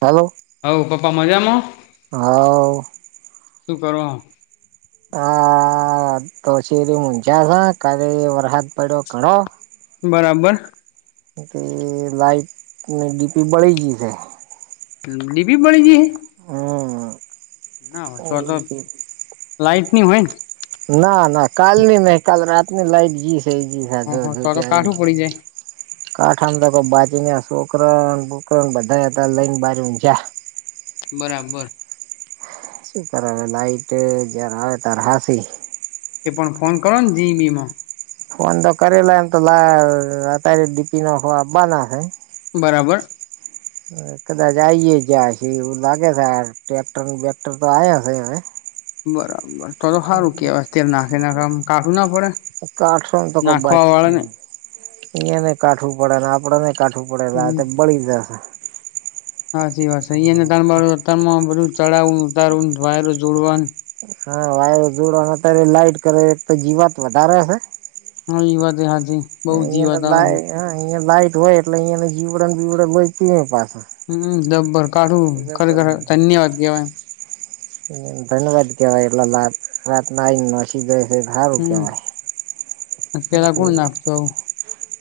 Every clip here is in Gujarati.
હલો હ પપ્પા મજામાં હવ શું કરવા હ તોશેરી મુંચ કદી વરહત પડ્યો ઘણો બરાબર તે લઇટ અને ડીપી બડી જીશે ડીપી બડી ગઈ હ હમ ના હોય તો તો લાાઈટની હોય ને ના ના કાલ ની નહી કાલ રાતની લાઈટ જીસે એ જી હ જો હ જો તો તો તોઈ કાઠું પડી જાય કાઠામ બાચીને છોકરણ બુકરણ બધા લઈને બાર ઊગયા બરાબર શ હ લાઈટ જયાર આવે તાર હાસી કે પણ ફોન કરન જીબીમાં ફોન તો કરેલા એમ તો લ અત્યારે ડીપી નોખવા આબના હે બરાબર કદાચ આઈ જયા એવું લાગે છે ટ્રેક્ટર બેક્ટર તો આવયા છે હવે બરાબર. તો તો સારું કેહેવાય તે નાખી નાખ કાઢું ના પડે નાખવા વાળા ને અહયા નને કાઠવું પડે આપડ નને કાઠવું પડે આ બળી જશે હચી વાત છે અહીંયા ને તણણ માં બધું ચડાવું ઉતારવું વાયરો જોડવા હા વાયરો જોડવાના અત્યારે લાઈટ કરે તો જીવાત વધારે હશે હા ઈ વાત હાજ બઉ જી વાત આવે હ અહંયા લાઈટ હોય એટલે અહંયાને જીવણ બીવડ હોય પ પાછ હમ જબ્બર કાઢું ખરખર ધન્યવાદ કેેવાય હ ધન્યવાદ કેવા એલા રાત ના ન જાય છે હારું કેવાય હમ પેલા કોણ બાકી નાખતું આવું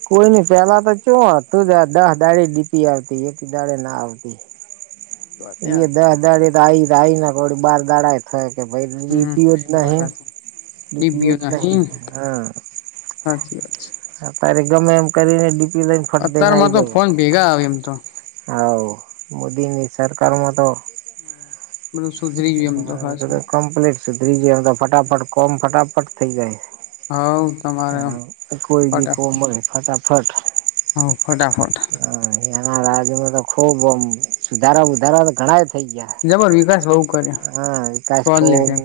કોઈ ન પેલા તો ચ તું દસ દાળે ડીપી આવતી એક દાળે ના આવતી વાત એ હાચી દસ દાડે તો આ આવી આ આવીને થડી બાર દાડ થ કે ભાઈ હમ લીપીઓ જ થઈ તો વાત નહી હાચી લીપીઓ ડીપીયુ જ નહી નહીં હા હાચી વાત છે અ, ત્યારે ગમે એમ કરીને ડીપી લઈને ફટ દઈને અત્યારમાં આવી તો જાવ. ફોન ભેગા આવે એમ તો. આવા મોદીની સરકાર મા તો હા. કમ્પ્લીટ સુધરી જ એમ તો, ફટાફટ કોમ ફટાફટ થઇ જાય. હાવ તમારે હ કોકઈદી કો ઉમ હફાટ આપફાટ [unintelligible] હ, ફટાફટ. હ, તેના રાજમાં તો ખુબ સુધારા વધધારા તો ઘણા થઇ ગયા. બરાબર, વિકાસ બહુ. કર્યો હા, વિકાસ સોલિડ ખૂબ એમ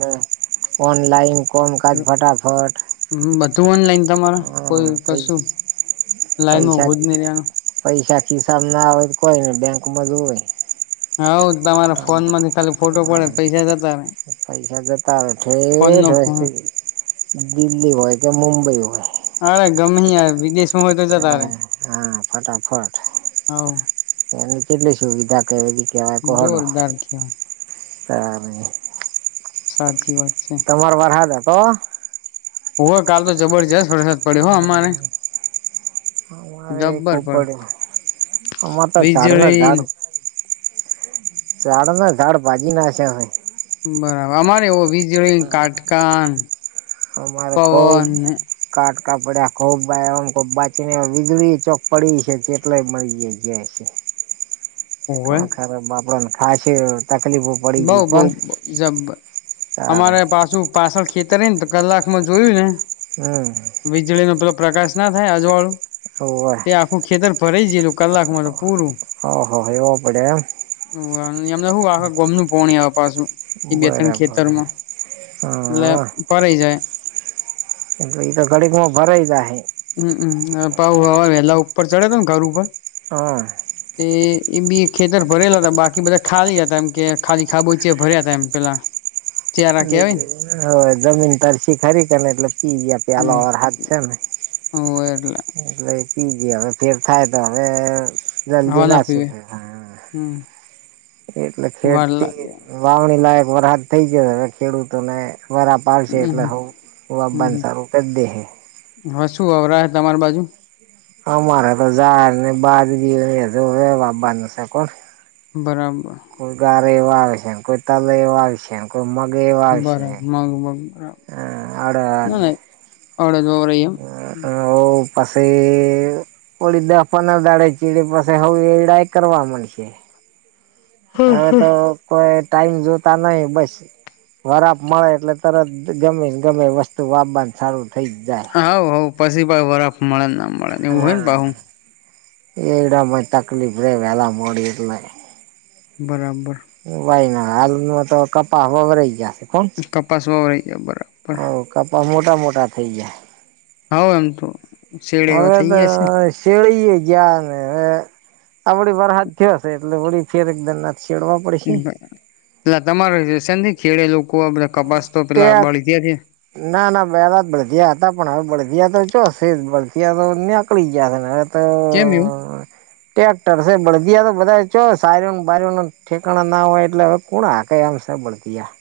ઓનલાઇન ફોર્મ ફટાફટ. હ, બધું ઓનલાઈન, તમારા કોઈ હા પૈ કશું લાઈન માં પૈસા હોવ જ નહીં ની. પૈસા ખિસાબ ના હોય, કોઈ ને બેંકમાં જ હોય. હઉ તમારા ફોન માંથી ખાલી ફોટો પડે પૈસા જતા ને. પૈસા જતા હોય, ઠેઠ વષથી દિલ્હી હોય કે મુંબઈ હોય. અરે, ગમે આવે વિદેશ હ હા. ફટાફટ હાવ એની કેટલી સુવિધા કે કેવાય કોહડો. જોરદાર કેવાય ત [unintelligible] સાચી વાત છે. તમારા વરસાદ કહો? ઓ કાલ તો જબરજસ્ત વરસાદ પડ્યો હો અમારે હમ, હ. મારે એ જબ્બર ખૂબ પડે, પડ અમારે તો ઝાડ ને વીજળી ઝાડ. ઝાડ ના ઝાડ ભાજી નાખ્યા અહીં. બરાબર, અમારે એવો વીજળી કાટકા અમારે ખૂબ કાટકા પડ્યા, ખોબમબ બાચી વીજળી ચોક પડી છે. એટલાય મળી જ જાય છે, હોવે તણ ખરાબ આપડને ખા છે. બઉ બઉ જબ, તારે અમારે પાછું. પાછળ ખેતર રહી ને, તો કલાકમાં જોયું ને. હમ. વીજળી નો પેલો પ્રકાશ ના થાય, અજવાળું. ઓવે તે આખું ખેતર ફરાઈ ગયેલું, કલાકમાં તો પૂરું. ઓહો એવો પડે એમ એમને, હું આખા ગામનું પાણી પાછું. એ બે તણ બરાબર ખેતરમાં એટલે હા પરે જાય. એ એ તો ઘડીમાં બરાઈ જાય. હમ, પાવ હવા વેલા ઉપર ચડે તો ને ઘર ઉપર હા. તે એ બી ખેતર ભરેલા હતા, બાકી બધા ખાલી હતા. એમ કે, ખાલી ખાબોચિયાં છે, ભર્યા હતા એમ પેલાં એટલે હવે જમીન તરસી ખરીખ ને, એટલે લપસી ગયા પ્યાલોર વરસાદ. છેને. હ, હોરલે. એટલે પી ગયા હવે, ફેર થાય તો હમે. હવા ના પીવે. એટલે વાર લાગે ખેતીતી વાવણી લાયક વરહાદ થઇ ગયો હવે, ખેડૂતોને વરા બાાર શેટ હમ લવ અ હમ બનસારું કરી દેેૈ. હવે શું અરા, તમારી બાજુ? અમારે તો જારને બાદે વાબાનું છે કોણ બરાબર. કોઈ ગારે એવવા આ આવશ્યક, કોઈ તલા એવા આ બરાબર આવશ્યક. મગ મગ બરાબર [unintelligible] આ ના અડદ ના અડદ [unintelligible] આ ઓવ પસીવ ઓલી દહ પંદર દાડે ચીડી પસી હાવ એડાય કરવા મંડશે. હવે તો કોઈ ટાઈમ જોતા નહીં, બસ વરાપ મળે એટલે તરત ગમે-ગમે ઈ વસ્તુ [unintelligible] સારું થઇ જ જાય. હોવ-હોવ, પછી ભાઈ વરફ મળે ના મળે એવું હોય ને પાહુ હા. એડા ભાઈ તકલીફ રેવે વેરા મોડી [unintelligible] બરાબર. વાય ના હાલ નું તો કપાહ [unintelligible] કપાસવા [unintelligible] કપાહ મોટા-મોટા થઈ જાય હે. હોવ એમ તો શેડ એવા હવે થઈ તો ગયા શેરડી એઈ ગયા ને હવે [unintelligible] એલા તમારે [unintelligible] ખેડે લોકો આપણે કપાસ તો પેલા ટેક બળી ગયા હે ના, ના [unintelligible] હતા, પણ હવે બળદિયા તો ચો સે જ, બળદિયા તો નીકળી ગયા હવે. તો કેમ એવું ટ્રેક્ટર છે, બળદિયા તો બધા ચો સાયરુંનું બાયરુંનું ઠેકાણા ના હોય એટલે હવે કોણ હાકે હવસે બળદિયાં.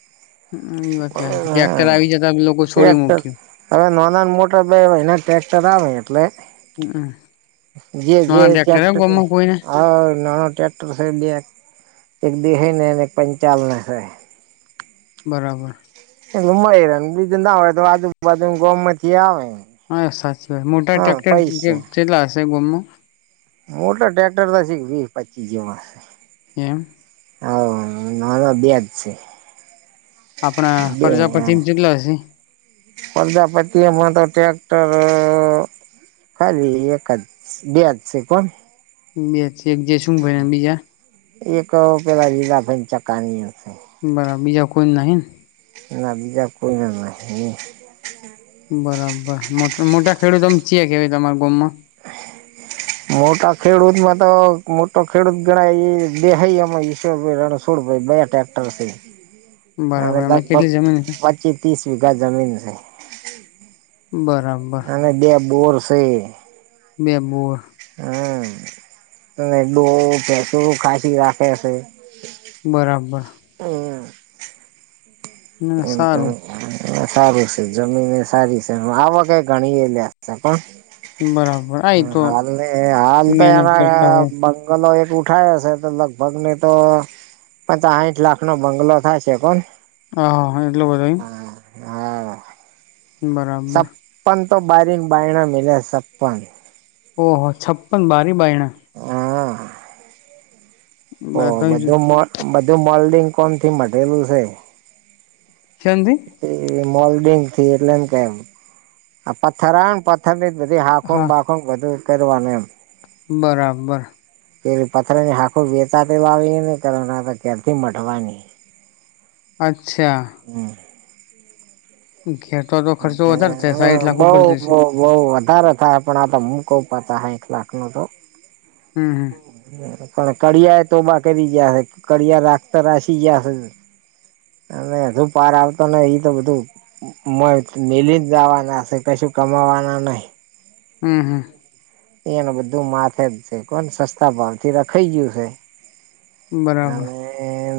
હમ્મ-હમ્મ. ઈ વાત [unintelligible] ટ્રેકટર આવી જતા તમ લોકોએ છોડી ટ્રેક્ટર મૂક્યું. હવે નાન મોટર બે હોય હવે એના ટેકટર આવે એટલે જે-જે નાના ટ્રેક્ટર હે ગોમમાં કોઈને [unintelligible] હા નાનો ટ્રેક્ટર છે બે, એક દેહેય ને એક પંચાલને સે. બરાબર. [unintelligible] ના હોય તો આજુબાજુન ગોમ માંથી આવે. હા સાચી વાત. મોટા હા ટ્રેક્ટર પૈસા [unintelligible] હશે ગોમો મોટા ટ્રેક્ટર તો [unintelligible] વીસ પચીહ જેવા હે. એમ. [unintelligible] બે જ સે. આપણા પ્રજાપતિમ કેટલા શે? પ્રજાપતિ એમાં તો ટ્રેક્ટર ખાલી એક જ, બે જ સે કોણ. બે [unintelligible] બીજા એક પેલા લીલા ભાઈન ચકાની હશે. બરાબર બીજા કોઈ નહીન? ના બીજા કોઈ ના નહિં. [inaudible] બરાબર. મોટ મોટા ખેડૂતમ ચે કેવા તમાર ગમમાં. [inaudible] મોટા ખેડૂતમાં તો મોટો ખેડૂત ગણાય ઈ દેહાઈ એમાં ઈશ્વરભાઈ રણ છોડ ભાઈ બે ટક્ટર સે, અને બરાબર એમને લગભગ કેટલી જમીન છે પ ચી તીસ વીઘા જમીન સે. બરાબ. અને બે બોર સે. બે બોર હમ્મ. અને [unintelligible] રાખે સે. બરાબર. [inaudible] ના એમ તો સારું સારું છે જમીન એ સારી છે આ વ કઈ ગણી એ લ્યાશે પણ બરાબર આ હ તો અાલ હાલ તો મહેનત કરતા એના હોય બ ગલો એક ઉઠાવ છે તો લગભગ ની તો પ આઠ લાખ નો બંગલો થાય છે પણ હાાા એટલું બધા હ હા બરાબર સબ પણ તો બારીક બાાયણ મિલ સપપન ઓહ છપ્પન બારી બાઈણ હા ઓ બધું બધું મોલ્ડિંગ કોણ થી મટેલું છે ક્ષમી મોલ્ડિંગ થી એટલે એમ કેમ આ પથ્થર આવે ને પથ્થર ની બધી હાખું હા બાખો બધું કરવાનું એમ બરાબર પે પથર ની હાખું વેચ કર કેથી મટવાની અચ્છા હમ ખેતો તો ખર્ચો વધારે થાય સાઈઠ લાખ ઉપર જશે બહ વધારે થાય પણ આ હું કઉ પાતા હ એક લાખ નો તો હમમ પણ કિયા એ તોબા કરી જયાશે કિયા રાખતા રાસીી જયાશે અને હજુ પાર આવતો ને એ તો બધું મ મેલીિત જવાનાશે કશું કમાવાના નહી હમ હા એને બધું માથે જ છે કોણ સસ્તા ભાવ થી રખાઈ ગયું છે બરાબર અને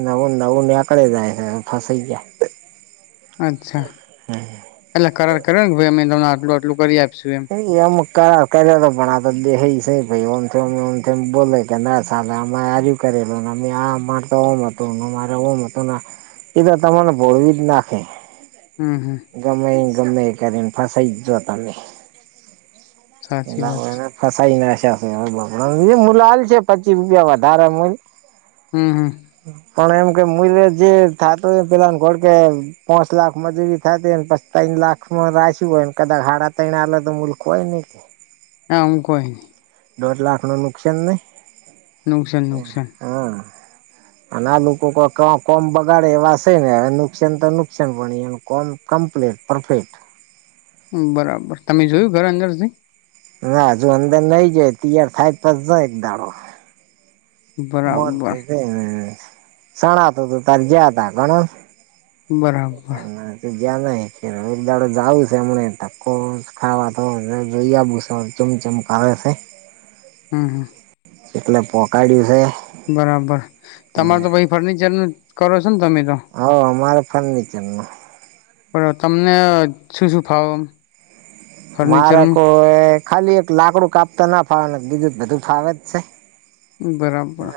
નવું નવું નીકળે જાય છે ફસાઈ ગયા અચ્છા એટલે કરાર કર્યો ને ભાઈ અમે તમને આટલું આટલું કરી આપશું એમ એમ કર કર્યો તો પણ આતો દે છેમમ એમ બોલે કે ના અ કરેલને આ મારે તોમ હતું મારે ઓમ હતું ને એ તો તમાને ભોળવી જ નાખે હમ હમ ગમે ગમે કરીને ફસાઈ જજ તમે સાચી વાત છે એલા ફસાઈ ના મલાાલ છે પચીસ રૂપિયા વધારે મલ હમ હમ પણ એમ કે મુ જે થતોું એ પેલા ઘર કે પાંચ લાખમાં જેવી ને પસ્તા લાખમાં રાશ્યું હોયને કદાચ હાડા ત આ તો મુૂલ્ખ હોય ને નામું કઈ દોઢ લાખ નું નુકસાન નહ નુકસાન નુકસાન હા અને આ લોકો કોઈ ક કોમ બગાડે એવા છે ને નુકસાન તો નુકસાન પણ કોમ કમપ્લેટ પરફેક્ટ બરાબર તમે જોયું ઘર અંદર જ ના હજુ અંદર નઈ જાય તૈયાર થાય તો ન એક દાડો બરાબર મોરથી સણા હતું તું તારી ગયા ત ગણો બરાબર એ ના ગયા ન ખ એકદાડ જાઉું છે એમ તકો ખાવા તો જોઈયા બુસન ચમ ચમકાારે છે હા હા એટલે પકા દિવસે બરાબર તમાર તો પાઈ ફર્નિચર ન કરો છો ને તમે તો હ અમારે ફર્નિચર ન બ તમને શું શું ફાવ એમ? મારે કો ખાલી એક લાકડું કાપતા ના ફાવે બીજું જ બધું ફાવે જ છે બરાબર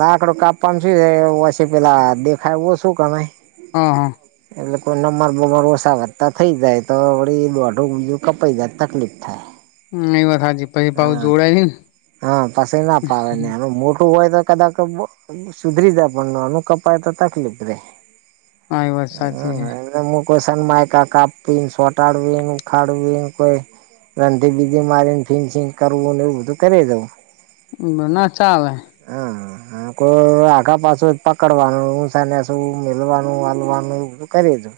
લાકડું કાપવાનું શું હે પછી પેલા દેખાય ઓસુ કેનય [inaudible] એટલે કોઈ નમર બમર ઓસા વત્તા થઈ જાય તો વળી દોઢું બીજું કપાઈ જાય તકલીફ થાય હમ્મ એ વાત હાચી. હા હા પસી ના ફાવેને એનું મોટું હોય તો કદાક કબ બો સુધરી જાય પણ નાનું કપાય તો તકલીફ રેય. અહીં વરસાદી હેય. કે મુ કો સન માયકા કા કાપવી શોટાડવી ને ઉખાડવી કોઈ રંધી બીજી મારીને ફિનશિંગ કરવુંને એવું બધું કરી દઉં. બના ચા લે હા. હા કો આઘા પાસુ જ પકડવાનું ઉસાનેસું, મેલવાનું, આલવાનું. [unintelligible] તો.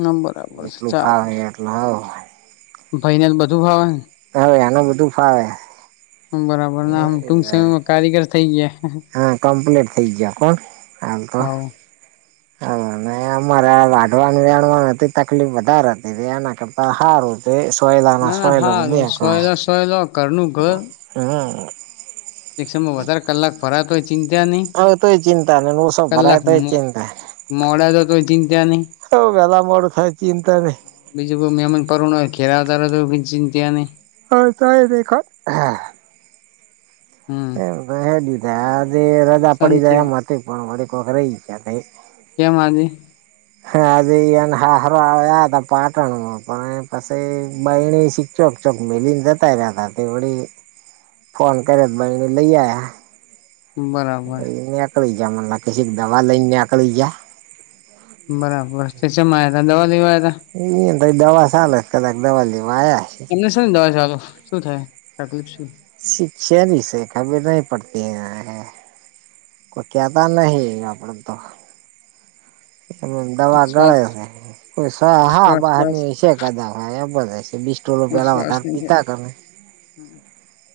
ના બરાબર ચાલ. નાહવા હોય. ભઈને બધું ફાવે? હવે એનું બધું ફાવે. બરાબર આમ ટૂંક સમયમાં કારીગર થઇ ગઈ હ કોમપ્લીટ થઈ ગયા કોન આમ તો. હાવ હા અમે અમારા વાઢવાની લણવા તે તકલીફ વધારે હતી એના કરતા હારુ તે સોયલાનો ના ના સોયલો હારુ દે કો સોયલો સોયલો ઘરનું હમ્મ. એક સમય વધારે કલાક ફરાતોય ચિંતા નહી હવે તો એ ચિંતા નઈ ઓછો ભરાય કલાક તો એ મો ચિંતા મોડા જતોય ચિંતા નહીં? તો વેલા મોડું થાય ચિંતા નહી. બીજું કોઈ મહેમન પરુણ હોય ઘેર‌આવતા રય તોબી ચિંતા નય. હ તાય રેખા હા. હમ એમ બુધવારની રા જે રજા પડી શાંતિ જાય એમ હતી પણ વડી કોક રહીયા એ કેમ આજે? હ આજે એન હાહરો આયા હતા પાટણમાં પણ પસી બયણી શી ચોક ચોક મેલીને જતા રહ્યાતા તે વળી ફોન કર્યોત બરણી લઈ આયા. બરાબર એ નેકળી જ્યા મન લાગ સે દવા લઈ નેકળી જ્યા. બરાબર તો ચેમ [unintelligible] દવા લેવા આયરા? એ એ ત દવા સાલે કદાક દવા લેવા આયા હશે. એમને શું દવા ચાલુ શું થાય તકલીફ શું? શિક્ શેની સે ખબર નહીં પડતી એને. કોઈ કેતા નહી આપડે તો. એ દવા શ્વાસ ગળાય હા કો સા હા શ્વાસ શ્વાસ બહારની હશે. [unintelligible] હા એ બધસે બીસટોલો પેલા વધારે શ્વાસની છે પીતા હતો ને.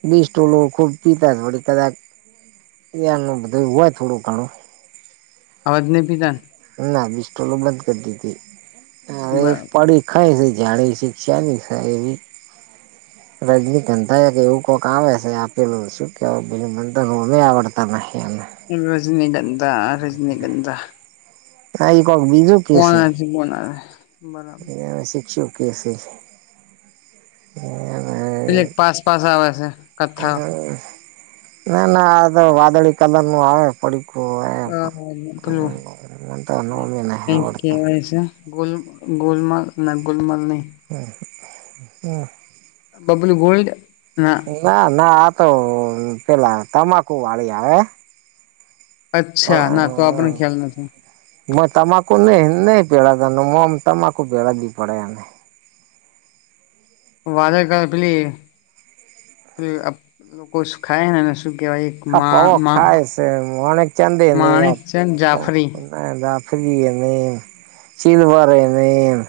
બીસ્ટોલો ખુબ પીતાત વડી કદાક પીવાનુ કે બધુ હોય થોડું ઘણું. હવે તો નઈ પીતા? ના બીસ્ટોલો બંધ કરી દીધી હવે બરાબર એકપડી કઈસે જાણીસી ચ સાની એવી. રજનીકંધા કે એવું કોક આવે સે આપેલું શું કેવાય મનતો નહીં આવડતા નહીં [unintelligible] રજનીગંધા રજનીગંધા. આ ઈ કોક બીજું કોના હજી બોલાવે. એ શિકષઓ કેસે એ પેલે પાસ પાસ આવે છે કથ્થા. ના ના આ તો વાદળી કલર નું આવે. પડીકો એમ પેલું મન તો નામી નહીં આવડતા. ગુલ ગુલમાલ ના ગુલમાલ નહી. હમ્મ હામ. બબલ ગોલ્ડ ના. ના ના આ તો પેલા તમાકુ વાળી આવે અચ્છા ના તો આપણને ખ્યાલ નથી મ તમાકુ નહી નહી પેડાદ નમ તમાકુ પેડા દી પડેને વાદર કર પેલી પ લોકો સુ ખાયને શું કેહેવાય હા પવો ખાય છે અ ચાંદી ન માણેક છે ને પ જાફરી નાફ્ર એનેમ ચીલવારે એ મેમ